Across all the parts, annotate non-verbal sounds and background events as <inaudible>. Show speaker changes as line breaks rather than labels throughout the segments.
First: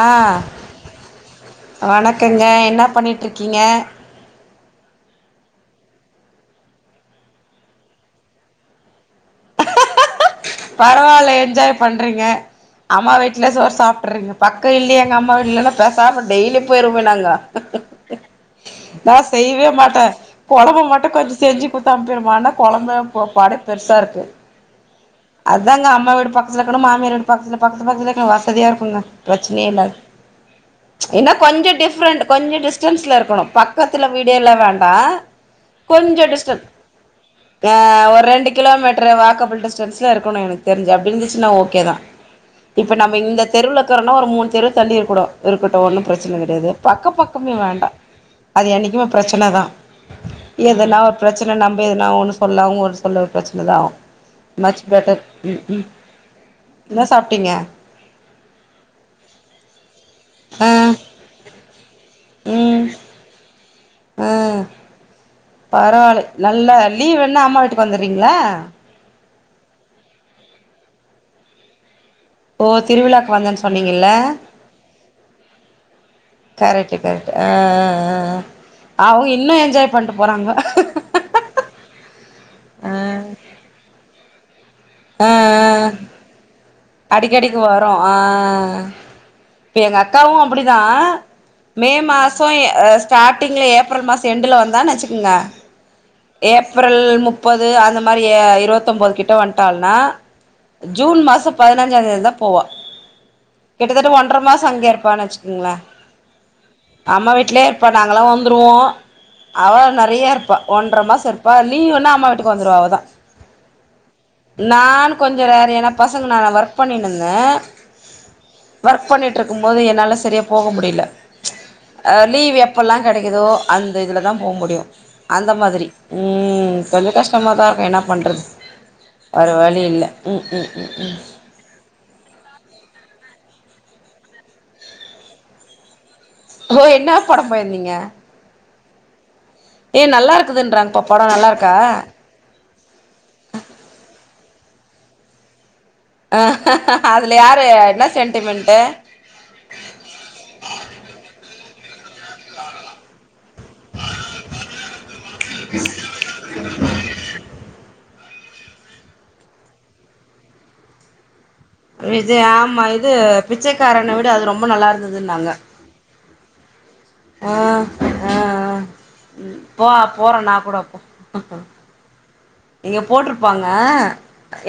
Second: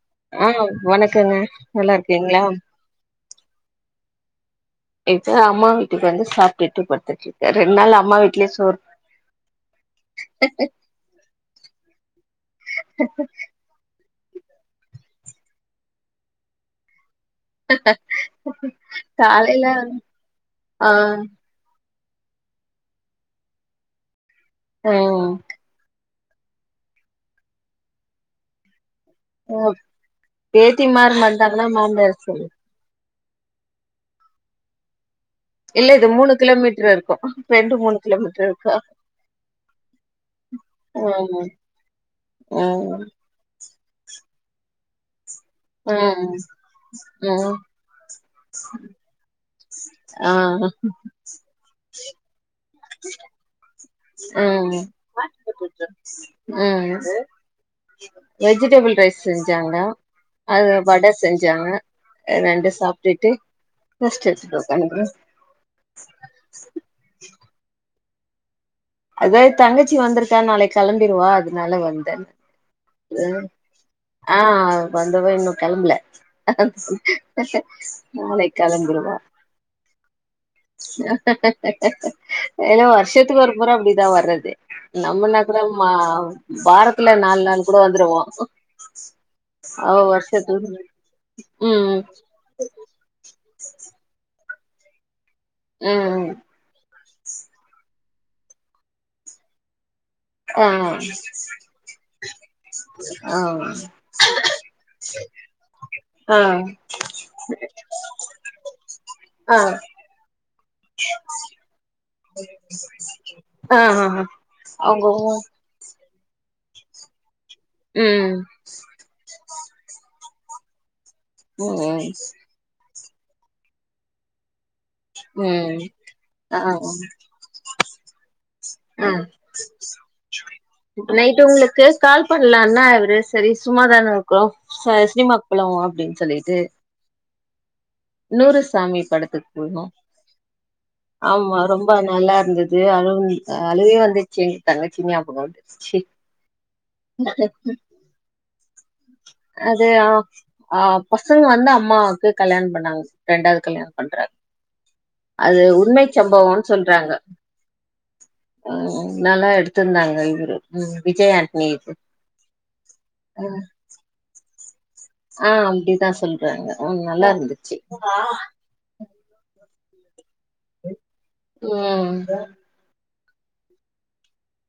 அ
ஆ வணக்கங்க நல்லா இருக்கீங்களா
வணக்கங்க என்ன பண்ணிட்டிருக்கீங்க
இப்பதா அம்மா வீட்டுக்கு வந்து சாப்ட்டுட்டு படுத்துட்ருக்கே ரெண்ட் நாள் அம்மா வீட்லே சோறு
பரவால்ல என்ஜாய் பண்றீங்க அம்மா வீட்ல சோற் சாப்ட்றீங்க பக்கோ இல்லியே எங்கம்மா வீட்லெல்லா த சாப்ட் டெய்லியு போயிருவோமே நாங்க நா
காலையில
செய்வே மாட்டே கொழம்ப
ஆ
மட்டு கொஞ்ச செஞ்சுட் குட்த்து அனுப்பிருமான்ன கொழந்த ப பாடே பெருசாருக்கு
எம்
அதாங்க அம்மா வீடு பக்கத்துலருக்கனு மாமியார் வீடு பக்கத்துல பக்கத்துல இருக்குறது வசதியா இருக்குங்க ப்ரச்னையேல்ல அது
பேத்திமார்
என்ன
வந்தாங்கன்னா
கொஞ்சோ
மாமியார்
டிஃப்ரெண்ட்
சொல்லு
கொஞ்ச டிஸ் டிஸ்டென்ஸ்ல இருக்கணு பக்கத்துல வீடேயெல்லா வேண்டா
இல்ல இது
கொஞ்சோ
மூணு
டிஸ்டன்ஸ்
கிலோமீட்டர் இருக்கு
அ
ரெண்டு மூணு
ஒரு
கிலோமீட்டர்
ரெண்டு
இருக்கு
கிலோமீட்டரு வாக்கப்புல் டிஸ்டென்ட்ஸ் ல்ல இருக்கணு எனக்கு தெரிஞ்சு அப்டி
ம்
இருந்துச்சுனா ஓகேதா இப்ப
ம்
நம்ம இந்தத் தெருவுல இருக்குறனா ஒரு மூணு தெரு தள்ளி இருக்குணு இருக்கட்டு ஒன்னு
ம்
ப்ரச்சன கெடையாது பக்கம் பக்கமே
ம்
வேண்டா
<unintelligible>
ப்ரச்சுன தா
ஆ
எதுனா ஒரு ப்ரச்சன நம்ப எதுனா ஒன்னு சொல்ல அவுங்க ஒன்னு சொல்ல ஒரு ப்ரச்சனதா ஆவு
அ அ அ அ
என்ன சாப்ட்டீங்க
வெஜிடெபிள் ரைஸ் செஞ்சாங்னா அது
ஆ
வட செஞ்சாங்க ரெண்டு
ம்
சாப்ட்டுட்டு ரெஸ்ட் எடுத்துட்டு உக்கார்ந்திருக்கணு
பரவாலே நல்லா லீவுன்னா அம்மா வீட்டுக்கு வந்தர்றீங்களா
அதா எந்தங்கச்சி வந்துருக்கா நாளைக் கெளம்பிருவா அதுனால வந்தே
ஓ திருவிழாக் வந்தன் சொன்னீங்கல்ல
ஆ வந்தவ இன்னு கெளம்புல
கரெக்ட்டு கரெக்ட்டு ஆ
நாளைக்
ஆ
கெளம்பிருவா
அவங்க இன்னு என்ஜாய் பண்ட்டு போறாங்க
ஏனோ வர்ஷத்துக்கு ஒருமுற அப்டிதா வர்றது
ஆ
நம்மன்னாகூட
ஆ
மா வாரத்
அடிக்கடிக்கு வரோ ஆ இப்ப
அவ
எங்கக்காவு அப்பிடிதா
வருஷத்துக்கு
மே
ம்
மா சோ எ அ ஸ்டாட்டிங்ல ஏப்ரல் மாசோ என்டுல வந்தான் வெச்சுக்குங்க
ம் ம்
ஏப்ரல் முப்பது அந்த மாரி எ இருவத்தொம்போது கிட்ட வந்ட்டாள்னா
ஆ
ஜூன் மாசோ பதினஞ்சாந்தேதிதா போவா
ஆ
கிட்டதட்ட ஒன்ற மாசோ அங்க இருப்பான் வெச்சுக்கங்ளே
ஆ
அம்மா வீட்லே இர்ப்பா நாங்கல்லா வந்துருவோ
ஆ
அவ நெறைய இருப் ஒன்ற மாசோ இருப்பா லீவுனா அம்மா வீட்டுக்கு வந்துருவா அவதா
ஆ அவங்க
நானு கொஞ்ச ரேரு ஏனா பசங்க நானா ஒர்க் பண்ணீனுந்தே
ம்
ஒர்க் பண்ணிட்ருக்கும் போது என்னால செரியா போக முடியில
ம்
அ லீவ் எப் பல்லா கெடைக்கிதோ அந்த இதுலதா போ முடியு அந்த
ம்
மாதிரி
ஆ
ம் கொஞ்ச கஷ் டமாதாருக்கு என்னா பண்றது
ம்
வேற வழி இல்ல ம் ம் ம்
இப்ப நைட்டு் உங்ளுக்கு கால் பண்லான்னா இவுரு செரி சும்மாதான இருக்கோ ச சினிமாக் போலா வா அப்டின் சொல்லீட்டு
ஏ என்னா படம் போய்ர்ந்தீங்க
நூறு சாமி படத்துக் போனோ
நல்லா இருக்குதுன்றாங்கப்பா படம் நல்லா
ஆமா
இருக்கா
ரொம்ப நல்லார்ந்து து அழுவுனி அ அழுகயே வந்துர்ச்சி எ தங்கச்சி ஞாபகம் வந்துர்ச்சி
அ அதுல யாரு என்னா சென்ட்டிமென்ட்டு
அது ஆ ஆ பசங்க வந்து அம்மாவுக்கு கல்யாண்ம் பண்ணாங்க ரெண்டாவ்து கல்யாணம் பண்றாங் அது உண்மை சம்பவோன் சொல்றாங்க ம் நல்லா எடுத்திர்ந்தாங்க இவுரு ம் விஜய் ஆண்
இது ஆமா இது பிச்சைக்காரன விட அது ரொம்ப நல்லார்ந்
ஆ அப்டித்தா சொல்றாங்க ம்
ஆ
நல்லார்ந்துச்சி
ஆ ஆ ம் போ போற நா கூட இப்போ ம் ம்
ம்
இங்க போட்ருப்பாங்க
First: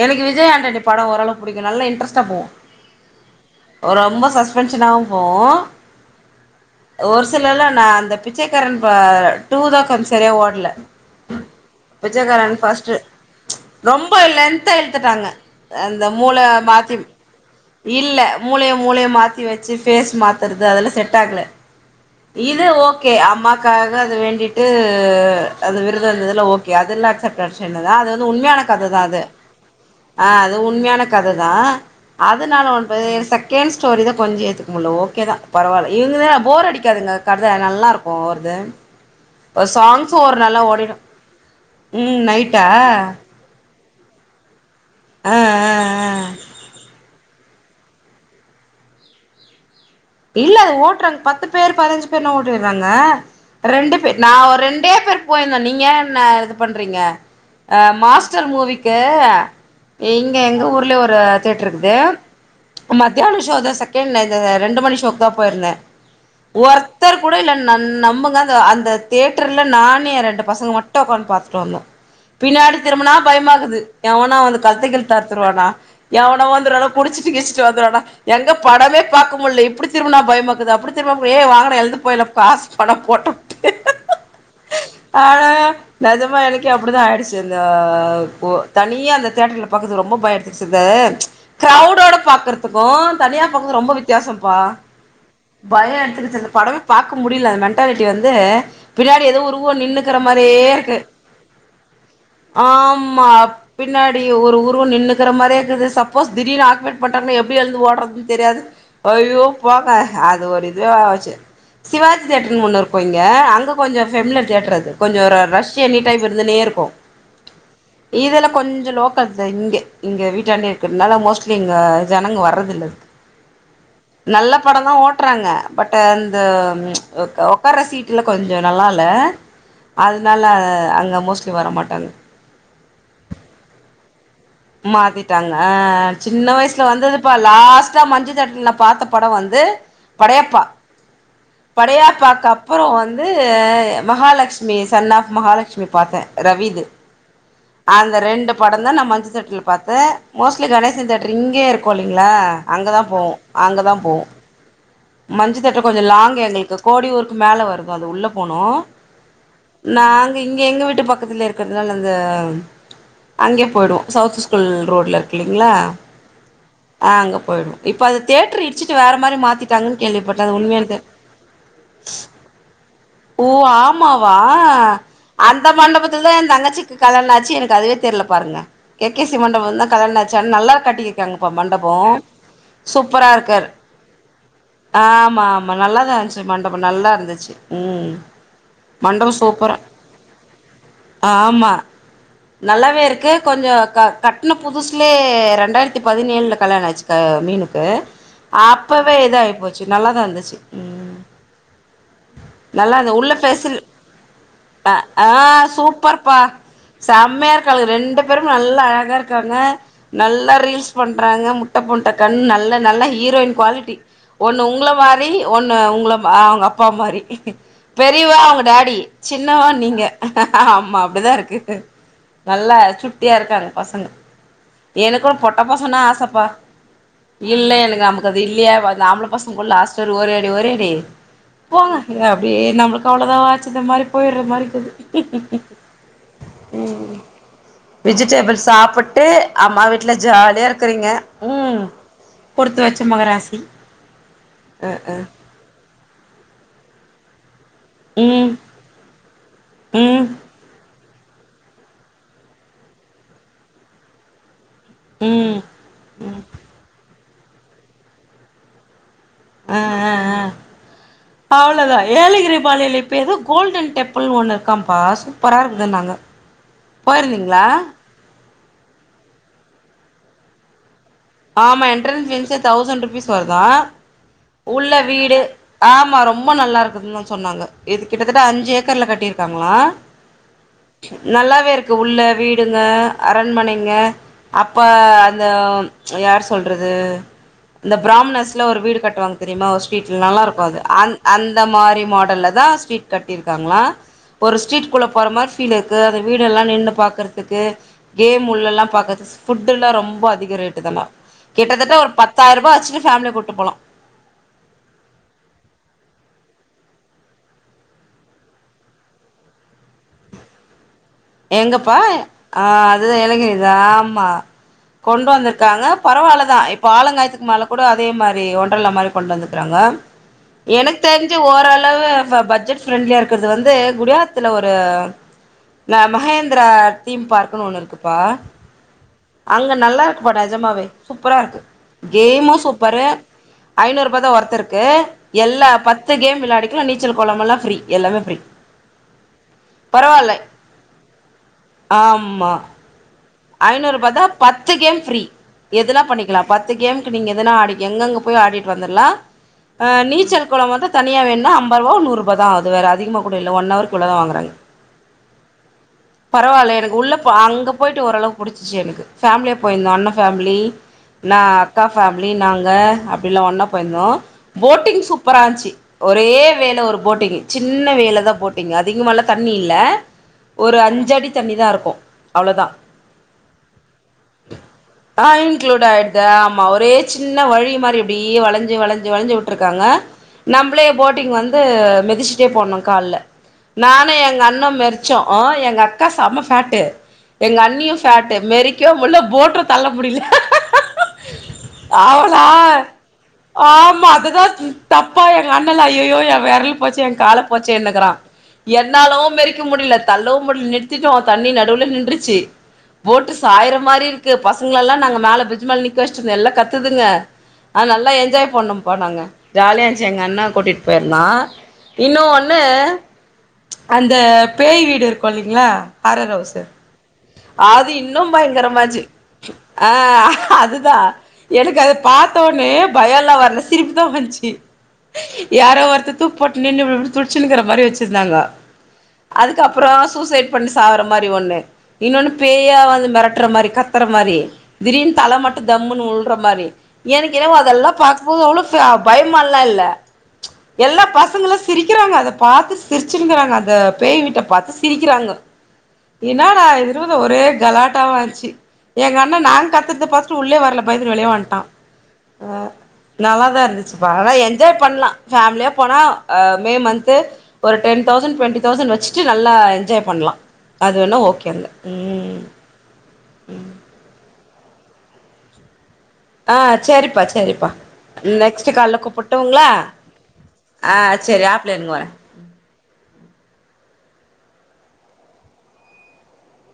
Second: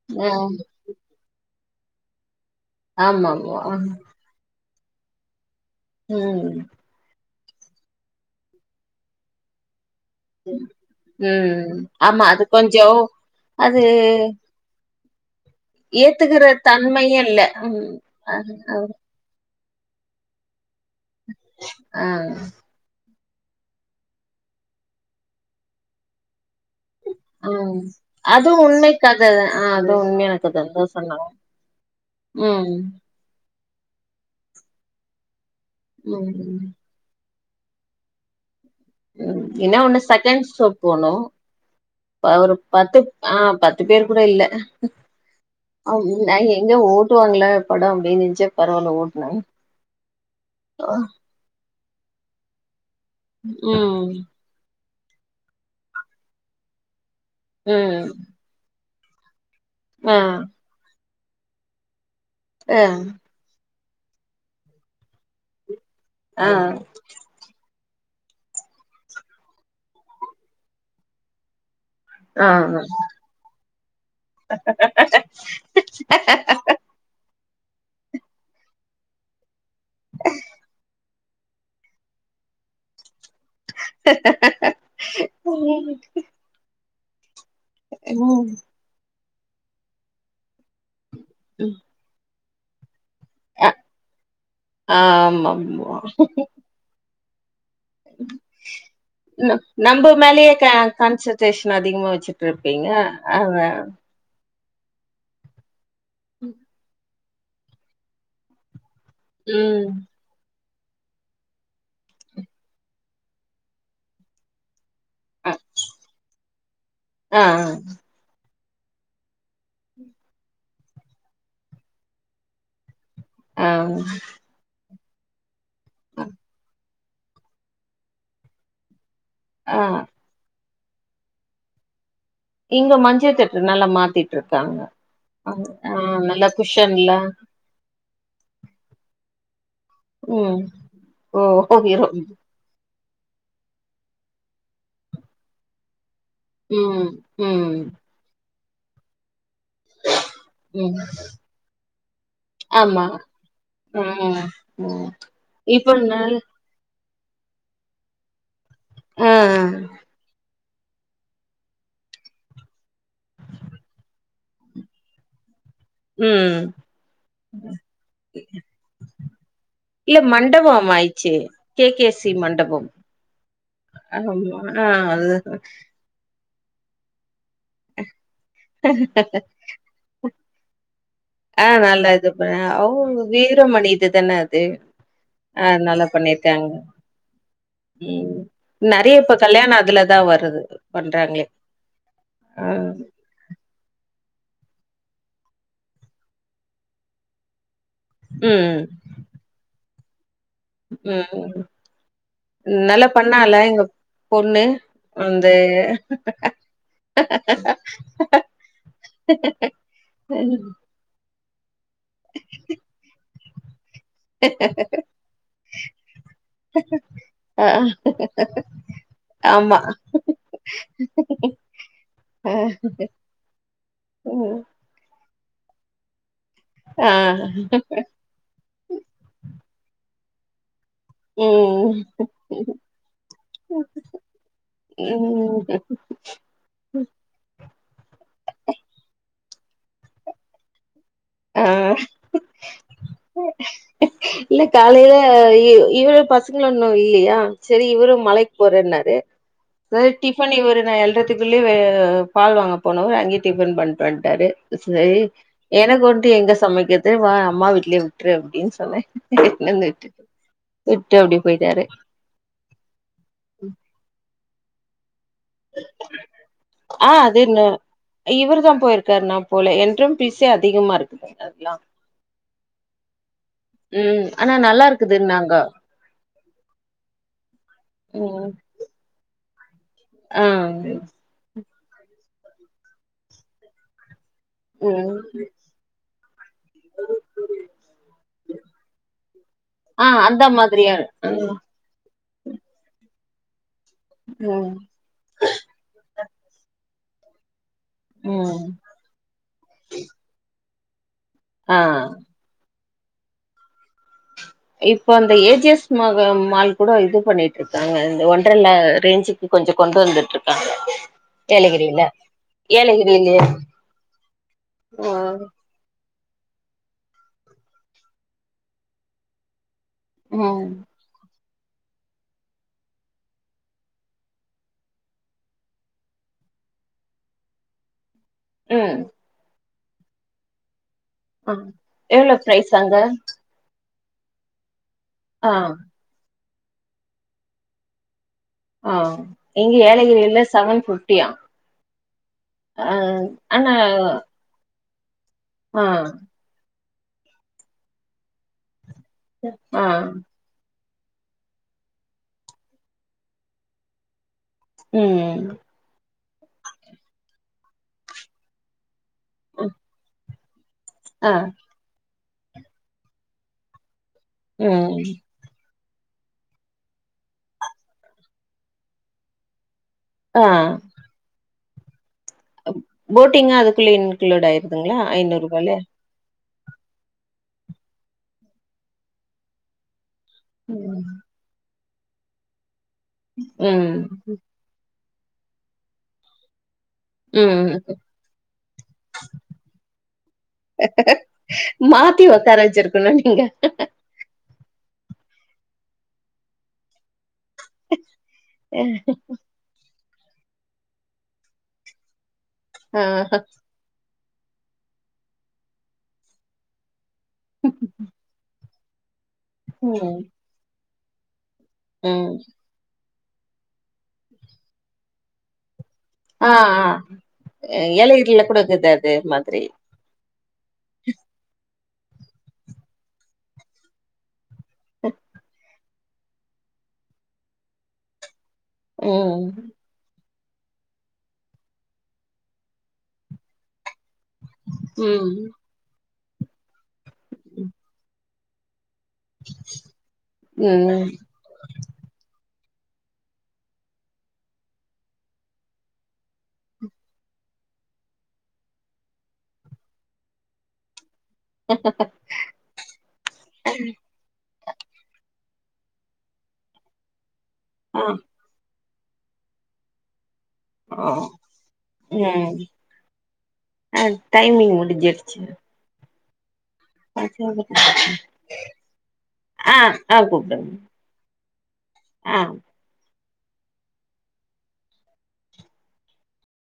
எனக்கு
ஆ
விஜய் ஆண்டனி படோ ஓரளவுக் புடிக்கு நல்ல இன்ட்ரெஸ்ட்டா
ஆமா ஆமா
போவு ரொம்ப சஸ்பென்ஷனாவு போவு
ம்
ஒரு சிலர்லா நா அந்த பிச்சைக்காரன் பா டூ தா கொஞ் செரியா ஓட்ல
ம் ஆமா அது
பிச்சைக்காரன்
கொஞ்சோ
ஃபஸ்ட்டு
அது
ரொம்போ இல்ல லென்த்தா எட்த்துட்டாங்க அந்த மூள
ஏத்துக்கிற
மாத்தி
தன்மையே இல்ல ம்
இல்ல
அ
மூளைய
அ
மூளைய மாத் தி வெச்சு ஃபேஸ் மாத்தறது அதெல்லா செட்டாக்ல
ஆ
இது ஓ கே அம்மாக்காக அது வேண்டிட்டு அது விரதோ இருந்ததுல்லா ஓகே அதுல்லா அக்சப்ட்
ம்
வெர்சனுதா அது வந்து உண்மையான கத
உண்மை
தா அது
ஆ அது
ஆ
உண்மையான
அது
கத தா
உண்மையான
சொன்னாங்க
கத தா அதுனால
ம்
ஒன் பெரி சக் கேன் ஸ்டோரி தா கொஞ்சோ ஏத்துக்க முட்ல ஓகே தா பரவால்ல இல்ல
ம்
போர் அடிக்காதுங்க கத நல்லாருக்கோ அவருது
ம்
ஒரு
இன்னா ஒன்னு
சாங்ஸு ஒரு
செகண்ட்
நல்லா
ஸோக்கு
ஓடிடு
போனோ
ம்
பதனொன் ஒரு
நைட்டா
பத்து ஆ பத்து பேர் கூட இல்ல ஆ நா எங்க ஓட்டுவாங்கள படோ அப்டீன்னு இர்ந்துச்சு பரவால்ல ஓட்னாங்
இல்ல அது ஓட்றாங்க பத்து பேர் பதினஞ்சு பேர்னா ஓட்டிறாங்க ரெண்டு
ம்
பேர் நா ஒரு ரெண்டே பேர் போயிருந்தோ நீங்க என்ன இது பண்றீங்க அ
ம்
மாஸ்டர் மூவிக்கு
ஆ
இங்க எங்க ஊர்லயோ ஒரு தியேட்ரு இருக்குது
ஆ
மத்தியானோ ஸோதா சக் கென் இது ரெண்டு மணி ஷோக்கு தா போயிருந்தே
ஆ
ஒர்த் தர் கூட இல்ல நம் நம்புங்க அந்த அந்த தேட்டர்ல நானு எ ரெண்டு பசங்க மட்டு ஒக்காந்து பாத்துட்டு வந்தோ
ஆ
பின்னாடி திரும்புனா பயமாக்குது எவனா வந்த கழுத்த கிழுத்த அருத்துருவானா எவனோ வந்துரானா குடிச்சிட்டு கிடிச்சிட்டு வந்துருவானா எங்க படமே பாக்க முட்ல இப்புடி திரும்புனா பயமாக்குது அப்புடி திரும்புபோ ஏ வாங்கடா எழுந்து போய்லா காசு போனா போட்டோ ஆனா நெஜமா எனக்கே அப்புடிதா ஆயிடுச்சு இந்த அ
ம்
ஓ தனியா அந்த தேட்டர் பாக்கறதுக்கு ரொம்ப பயோ எடுத்துச்சு இந்த
ம்
க்ரௌடோட பாக் ததுக்கு தனியா பாக்குறது ரொம்போ வித்தியாசம்ப்பா
ஆ ஆமா
பயோ எடுத்துக்குச்சு அந்த படமே பாக்க முடியுல அ அத்தாரட்டி வந்து பின்னாடி எதோ
ந
உருவம்
நம்ம
நின்னுக்குற
மேலயே
மாரியே
க
இருக்கு
கான்சன்ட்ரேஷன் அதிகமா வச்சுட்டு இருப்பீங்க
ஆமா
அத
பின்னா டி ஒரு உருவோ நின்னுக்குற மாரியேக்குது சப்போஸ் திடீர்னு ஆப்ரேட் பண்ட்டாங்கன்னா எப்டி எழுந்து ஓடுறதுன்னே தெரியாது அய்யோ
ம்
போங்க அது ஒரு இதுவே ஆச்சு சிவாஜி தேயேட்டருன்ன ஒன்னு இருக்கோ இங்க அங்கே கொஞ்சோ ஃபெமிலர் தேட்டர் அது கொஞ்சோ ஒரு
அ
ரஷ் எனினி டைம் இருந்துனே இருக்கோ
ஆ ஆ
இதெல்லா கொஞ்சோ லோக்கல் இங்க இங்க வீட்டாண்டி இருக்கிறதுனால மோஸ்ட்லி இங்க ஜனங்க வர்றதுல்ல அதுக்
ஆ
நல்ல படோந்தா ஓட்றாங்க பட் அந்த ஒக் ஒக்கார்ற சீட்லா கொஞ்சோ நல்லா இல்ல அது
ஆ
அதனால அங்கே மோஸ்ட்லி வர மாட்டாங்க
இங்க மஞ்சள் தேட்ரு நல்லா மாத்திட்
மாத்திட்டாங்க அ
நல்லா
சின்ன வயசுல
குஷன்ல
வந்ததுப்பா லாஸ் தா மஞ்சுதேட்ருல பாத்த படம் வந்து
ம்
படையப்பா
ஓ ஹீரோ
படையாப்பா கப் அப்புறோ வந்து மகாலக்ஸ்மி சன் ஆஃப் மகாலக்ஸ்மி பாத்தே
ம் ம்
அந்த ரெண்டு படோ தா நா மஞ்ச தேட்ர்ல பாத்த மோஸ்லி
ம்
கணேச தேட்ரு இங்கே இருக்கோ இல்லீங்களா அங்க தா
ஆமா
போவோ அங்க தா போவோ
ம் ம்
மஞ்சு தேட்ரு
இப்ப
கொஞ்சோ
நாள்
லாங் எங்குளுக்கு கோடி ஊருக்கு மேல வருது அத உள்ள போணோ
ம் ம்
நாங்க இங்க எங்க வீட்டு பக்கத்துல இருக்குறதுனால அந்த அங்கே போய்டுவோ சவுத் ஸ்கூல் ரோட்ல ருக்கு இல்லீங்களா
ம்
ஆ அங்க போய்டுவோ இப்ப அது தேட்ரு இடிச்சுட்டு வேற மாரி மாத்திட்
இல மண்டபோமா ஆய்ச்சு கே கே சி மண்டபம்
ஓ
ஆமா
ஆமாவா
ஆ அது
அந்த மண்டபத்துல எ தங்கச்சிக் கல்யாணாச்சி எனக்கு அதுவே தெர்ல பாருங்க கே கே சி மண்டபோ தா கல்யாணச்சு ஆன நல்லா கட்டி
அ நல்லா இது பன் அவ் வீரமணிதுதான அது
ஆம்மா
ஆ
ஆமா
நல்லா
நல்லாதா ன்ச்சு
பண்ணிருக்காங்க
மண்டபோ நல்லா இருந்துச்சு
ம் நறைய
மண்டபோ
இப்போ கல்யாணோ
சூப்பரா
அதுல தா வருது பண்றாங்ளே
ஆமா நல்லாவே இருக்கு கொஞ்சோ க கட்ன புதுசுலே ரெண்டாயிரத்தி பதினேழுல கல்யாணோ ஆச்சு க மீனுக்கு
ம்
அப்ப பே இதாய் போச்சு நல்லா தா இருந்துச்சு
ம் நல்லா
இருந்த உள்ள
பண்ணால
ஃபெசில்
இந்த பொண்ணு
அ ஆ
அந்த
சூப்பர்ப்பா செம்மையா இருக்காளுங்க ரெண்டு பேருமே நல்ல அழகா இருக்காங்க நல்ல ரீல்ஸ் பண்றாங்க முட்ட போண்ட கண் நல்ல நல்ல ஹீரோயின் குவாலிட்டி ஒண்ணு உங்கள மாரி ஒண்ணு உங்கள அ அவங் அப் ப்பா மாரி
ஆ
பெரியவா அவங்க டாடி சின்னவா
ஆமா
நீங்க ஆமா அப்டிதா இருக்கு
ஆ
நல்லா சுட்டியா இருக்காங்க பசங்க
ம்
எனக்கு பொட்ட பசனா ஆசைப்பா
ஆ
இல்ல எனக் அம்க் கது இல்லயா ஆம்பள பசங்க கூட லாஸ்ட்வர ஓரியாடி ஓரியாடி போங்க
ம்
நீங்க அப்டியே நம்மளுக்கு அவ்ளோதா வாச்சிது மாரி போய்ற மாரிக்குது
ம்
விஜிடேபள் சாப்புட்டு அம்மா வீட்ல ஜாலியா இருக்குறீங்க
ஆ
ம் குடுத்து வச்ச மகராசி
இல்ல
அ
காலைல
அ
இ இவள பஸ் ட்ல ஒன்னு இல்லையா சேரி இவரு
ம்
மலைக்கு போறன்னாரு
ம்
டிஃபன் இவரு நா எள்ற குள்ளே வே பால் வாங்க போனவர் அங்கே டிஃபன் பண்டு வன்டாரு சரி
ம்
எனக் ஒன் டு எங்க சமைக்கிறது வா அம்மா வீட்லே விட்ரு அப்டின்னு சொன்ன
ஆ
இட்னந்து விட்டு விட்டு அப்டே போய்ட்டாரு
ஏலகிரிபாளையில இப்ப எதோ கோல்டன் டெம்பிள்னு ஒன்று இருக்கா ப்பா சுப் பரா இருக்குதுனாங்க
ஆ அது என்ன
போயிருந்தீங்களா
இவரு தா போய்ருக்காரு நா போல என்ரும் ஃபிஸே அதிகமா இருக்கு
ஆமா எண்ட்ரன்ஸ் ஃபீஸே தௌசண்ட் ருபீஸ் வருதா
ம் அனா
உள்ள வீடு ஆமா ரொம்ப நல்லா இருக்குதுன்னு சொன்னாங்க இது கிட்டத்தட்ட அஞ்சு ஏக்கர்ல கட்டியிருக் காங்களா
அ
நல்லாவே இருக்கு உள்ள வீடுங்க அரண்மனைங்க அப்ப
ம்
அந்த யார் சொல்றது இந்த ப்ராம்ணஸ்ல ஒரு வீடு கட் தெரியும்மா ஒரு
ஆ
ஸ்வீட்
அந்த
நல்லாருக்கோ அது
மாதிரியா
அந்
ம்
அந்த மாரி மாடல்ல தா ஸ்ட்ரீட் கட்டிருக்காங்களா ஒரு
ம்
ஸ்ட்ரீட்க்குள்ள போற மாரி டிலுக்கு அந்த வீடெல்லா நின்னு பாக்கறதுக்கு கேம்
ம்
உள்ளெல்லா பாக்கற்து ஃபுட்டுல்லா ரொம்ப அதிக ரேட்டு தானா கிட்டதட்ட
ஆ
ஒரு பத்தாய்ர ருபாவச்சு ஃபேமிலி கூட்டு போலோ
இப்போ அந்த A G S Maha mall கூட இது பண்ணிட்டு இருக்காங்க இந்த ஒன்றர்லா ரேஞ்சுக் கொஞ்ச கொண்டு வந்துட்டு இருக்காங்க
எங்கப்பா
ஏலகிரில
ஆ அதுதா
ஏலகிரிலயே
இளைஞ தா ஆமா கொண்டு
ம்
வந்து காங்க பரவால்லதா இப்ப ஆளுங்காயத்துக்கு மேல கூட அதே மாரி ஒன்றல்லா மாரி கொண்டு வந்துருக்கறாங்க
ம்
எனக் கு தெரிஞ்சு ஓரளவு பட்ஜெட் ஃப்ரெண்ட்லியா இருக்கிறது வந்து குடியாத்துல ஒரு ந மகேந்திரா தீம் பார்க்குனு ஒன்னு இருக்குப்பா
ம்
அங்க நல்லா இருக்கு பா நெஜமாவே சூப்பரா
ஆ
இருக்கு
எவ்ளோ
கேமு
பிரைஸ் அங்க
சூப்பரு ஐந்நூறு ருபாதா ஒருத்தருக்கு
ஆ
எல்லா பத் து கேம் விளாடிக்ல நீச்சல் கொளம்மெல்லா ஃப்ரீ எல்லாமே ஃப்ரீ
ஆ இங்க
பரவால்ல
ஏலகிரியில செவன் ஃபிப்ட்டியா
ஆமா
ஆ ஆனா
ஐந்நூறு ரூபா தா பத்து கேம் ஃப்ரீ
ஆ
எதுனா பண்ணிக்லா பத்து கேமுக்கு நீங்க எதுனா ஆடி எங்கங்க போய் ஆடிட்டு வந்துலார்
ஆ
அ நீச்சல் குளம் வந்து தனியா வேண்ணா ஐம்பது ரூபா நூறு ருபா தா ஆது வேற அதிகமா கூட இல்ல ஒன் அவர்குள்ள தா வாங்குறாங்
ம்
பரவாயில்ல எனக்கு உள்ள அங்க போயிட்டு ஓரளவு புடிச்சிச்சி எனக்கு ஃபேமிலியா போயிருந்தோ அண்ண ஃபேமிலி
ஆ
நா அக்கா ஃபேமிலி நாங்க அப்டில்லா ஒன்னா போயிருந்தோ
ம்
போட்டிங் சூப் பரான்சி ஒரே வேல ஒரு போட்டிங்கு சின்ன வேல தா போட்டிங்கு அதிகமால்ல தண்ணி இல்ல
ஆ
ஒரு அஞ்ச அடி தண்ணி தா இருக்கு அவ்ளோதா
போட்டிங்கு அதுக்குள்ளே இன்க்ளூட் ஆயிருதுங்ளா
ஆ இன்க்ளூட் ஆயி டுது ஆமா ஒரே சின்ன வழி மாரி இப்டி வளஞ்சு வளஞ்சு வளஞ்சு உட்ருக்காங்க நம்மளே
ம்
போட்டிங் வந்து மெதிச்சுட்டே போணு கால்ல
ம்
நானு எங்க அண்ண மெரி ச்சோ எங்க அக்கா செம்ம ஃபேட்டு எங்க
ம்
அண்ணியு ஃபேட்டு மெரிக்க முல்ற போட்டு தள்ள முடில
மாத்தி
அவள
உக்கார வச்சிருக்கணு நீங்க
ஆமா அதுதா தப்பா எங்க அண்ணல அய்யய்யோ என் விரல் போச்சே என் கால போச்சேனுக்குறா என்னாலு மெரிக் க முடில தள்ளவு முடில நிறுத்தட்டோ தண்ணி நடுவுல்ல நின்றுச்சு
ஆ
போட்டு சாய்ர மாரி இருக்கு பசங்கள எல்லா நாங்க மேல ப்ரிஜ் மேல நிக்க வச்சுட்டுந்த எல்லா கத்துதுங்க ஆ நல்லா என்ஜாய் பண்ணோம்ப்பா நாங்க ஜாலியா இருந்துச்ச
ம்
எங்க அண்ணா கூட்டிட் போயிருந்தா இன்னு
ம்
ஒண்ணு அந்த பேய் வீடு இருக்கு இல்லைங்ளா ஹாரர்
ஆ
ஹவுஸ்சு
ஆ
அது இன்னு
ஏலகிரில கூட இருக்குது
பயங்கரமாஜு
அது மாதிரி
ஆ அதுதா எனக்கு அத பார்த்தோனே பயல்லா வர்ல சிரிப்பு தா வந்ச்சி யாரோ ஒருத்தர் தூக் போட்டு நின்னு இப்டி இப்டு துடிச்சுன்னுக்கிற மாரி வச்சிருந்தாங்க
ம்
அதுக்கப்புறோ சூசைட் பண்ணி சாவுற மாரி ஒண்ணு இன்னொன்னு பேயா வந்து மிரட்டுற மாரி கத்துற மாரி திடீன் தல
ம்
மட்டு தம்னு உழ்ற மாரி எனக்கு என்னவோ அதெல்லா பார்க்கு போது அவ்ளோ பயமால்ல இல்ல எல்லா
ம்
பசங்குளு சிரிக்கிறாங்க அத பார்த்து சிரிச்சுருங்கிறாங்க அந்த பேய் வீட்ட பார்த்து சிரிக்கிறாங்க என்னாடா இது ஒரே கலாட்டா வாச்சு எங்க அண்ணா நாங்க கத்றத பாத்துட் உள்ளே வர்ல பய்ந்துட் வெளிய வன் டா ஆ நல்லாதா இருந்துச்சு பா நல்ல என்ஜாய் பண்லா ஃபேமிலியா போனா அ மே மன்த்து ஒரு
ஆ
டென் தௌசண்ட் டு்வெண்ட்டி தௌசண்ட் வச்சுட்டு நல்லா என்ஜாய் பண்லா அது வேணா ஓகே அங்க ம்
ம்ஹ் ஆ டைமிங் முடிஞ்சுருச்சு
ஆ சேரிப்பா சேரிப்பா நெக்ஸ்ட்டு கால்ல கூப்ட்டுங்ளா
ஆ ஆ கூப்டுங்க
ஆ சேரி ஆஃப்லே இருங்க வர
ஆ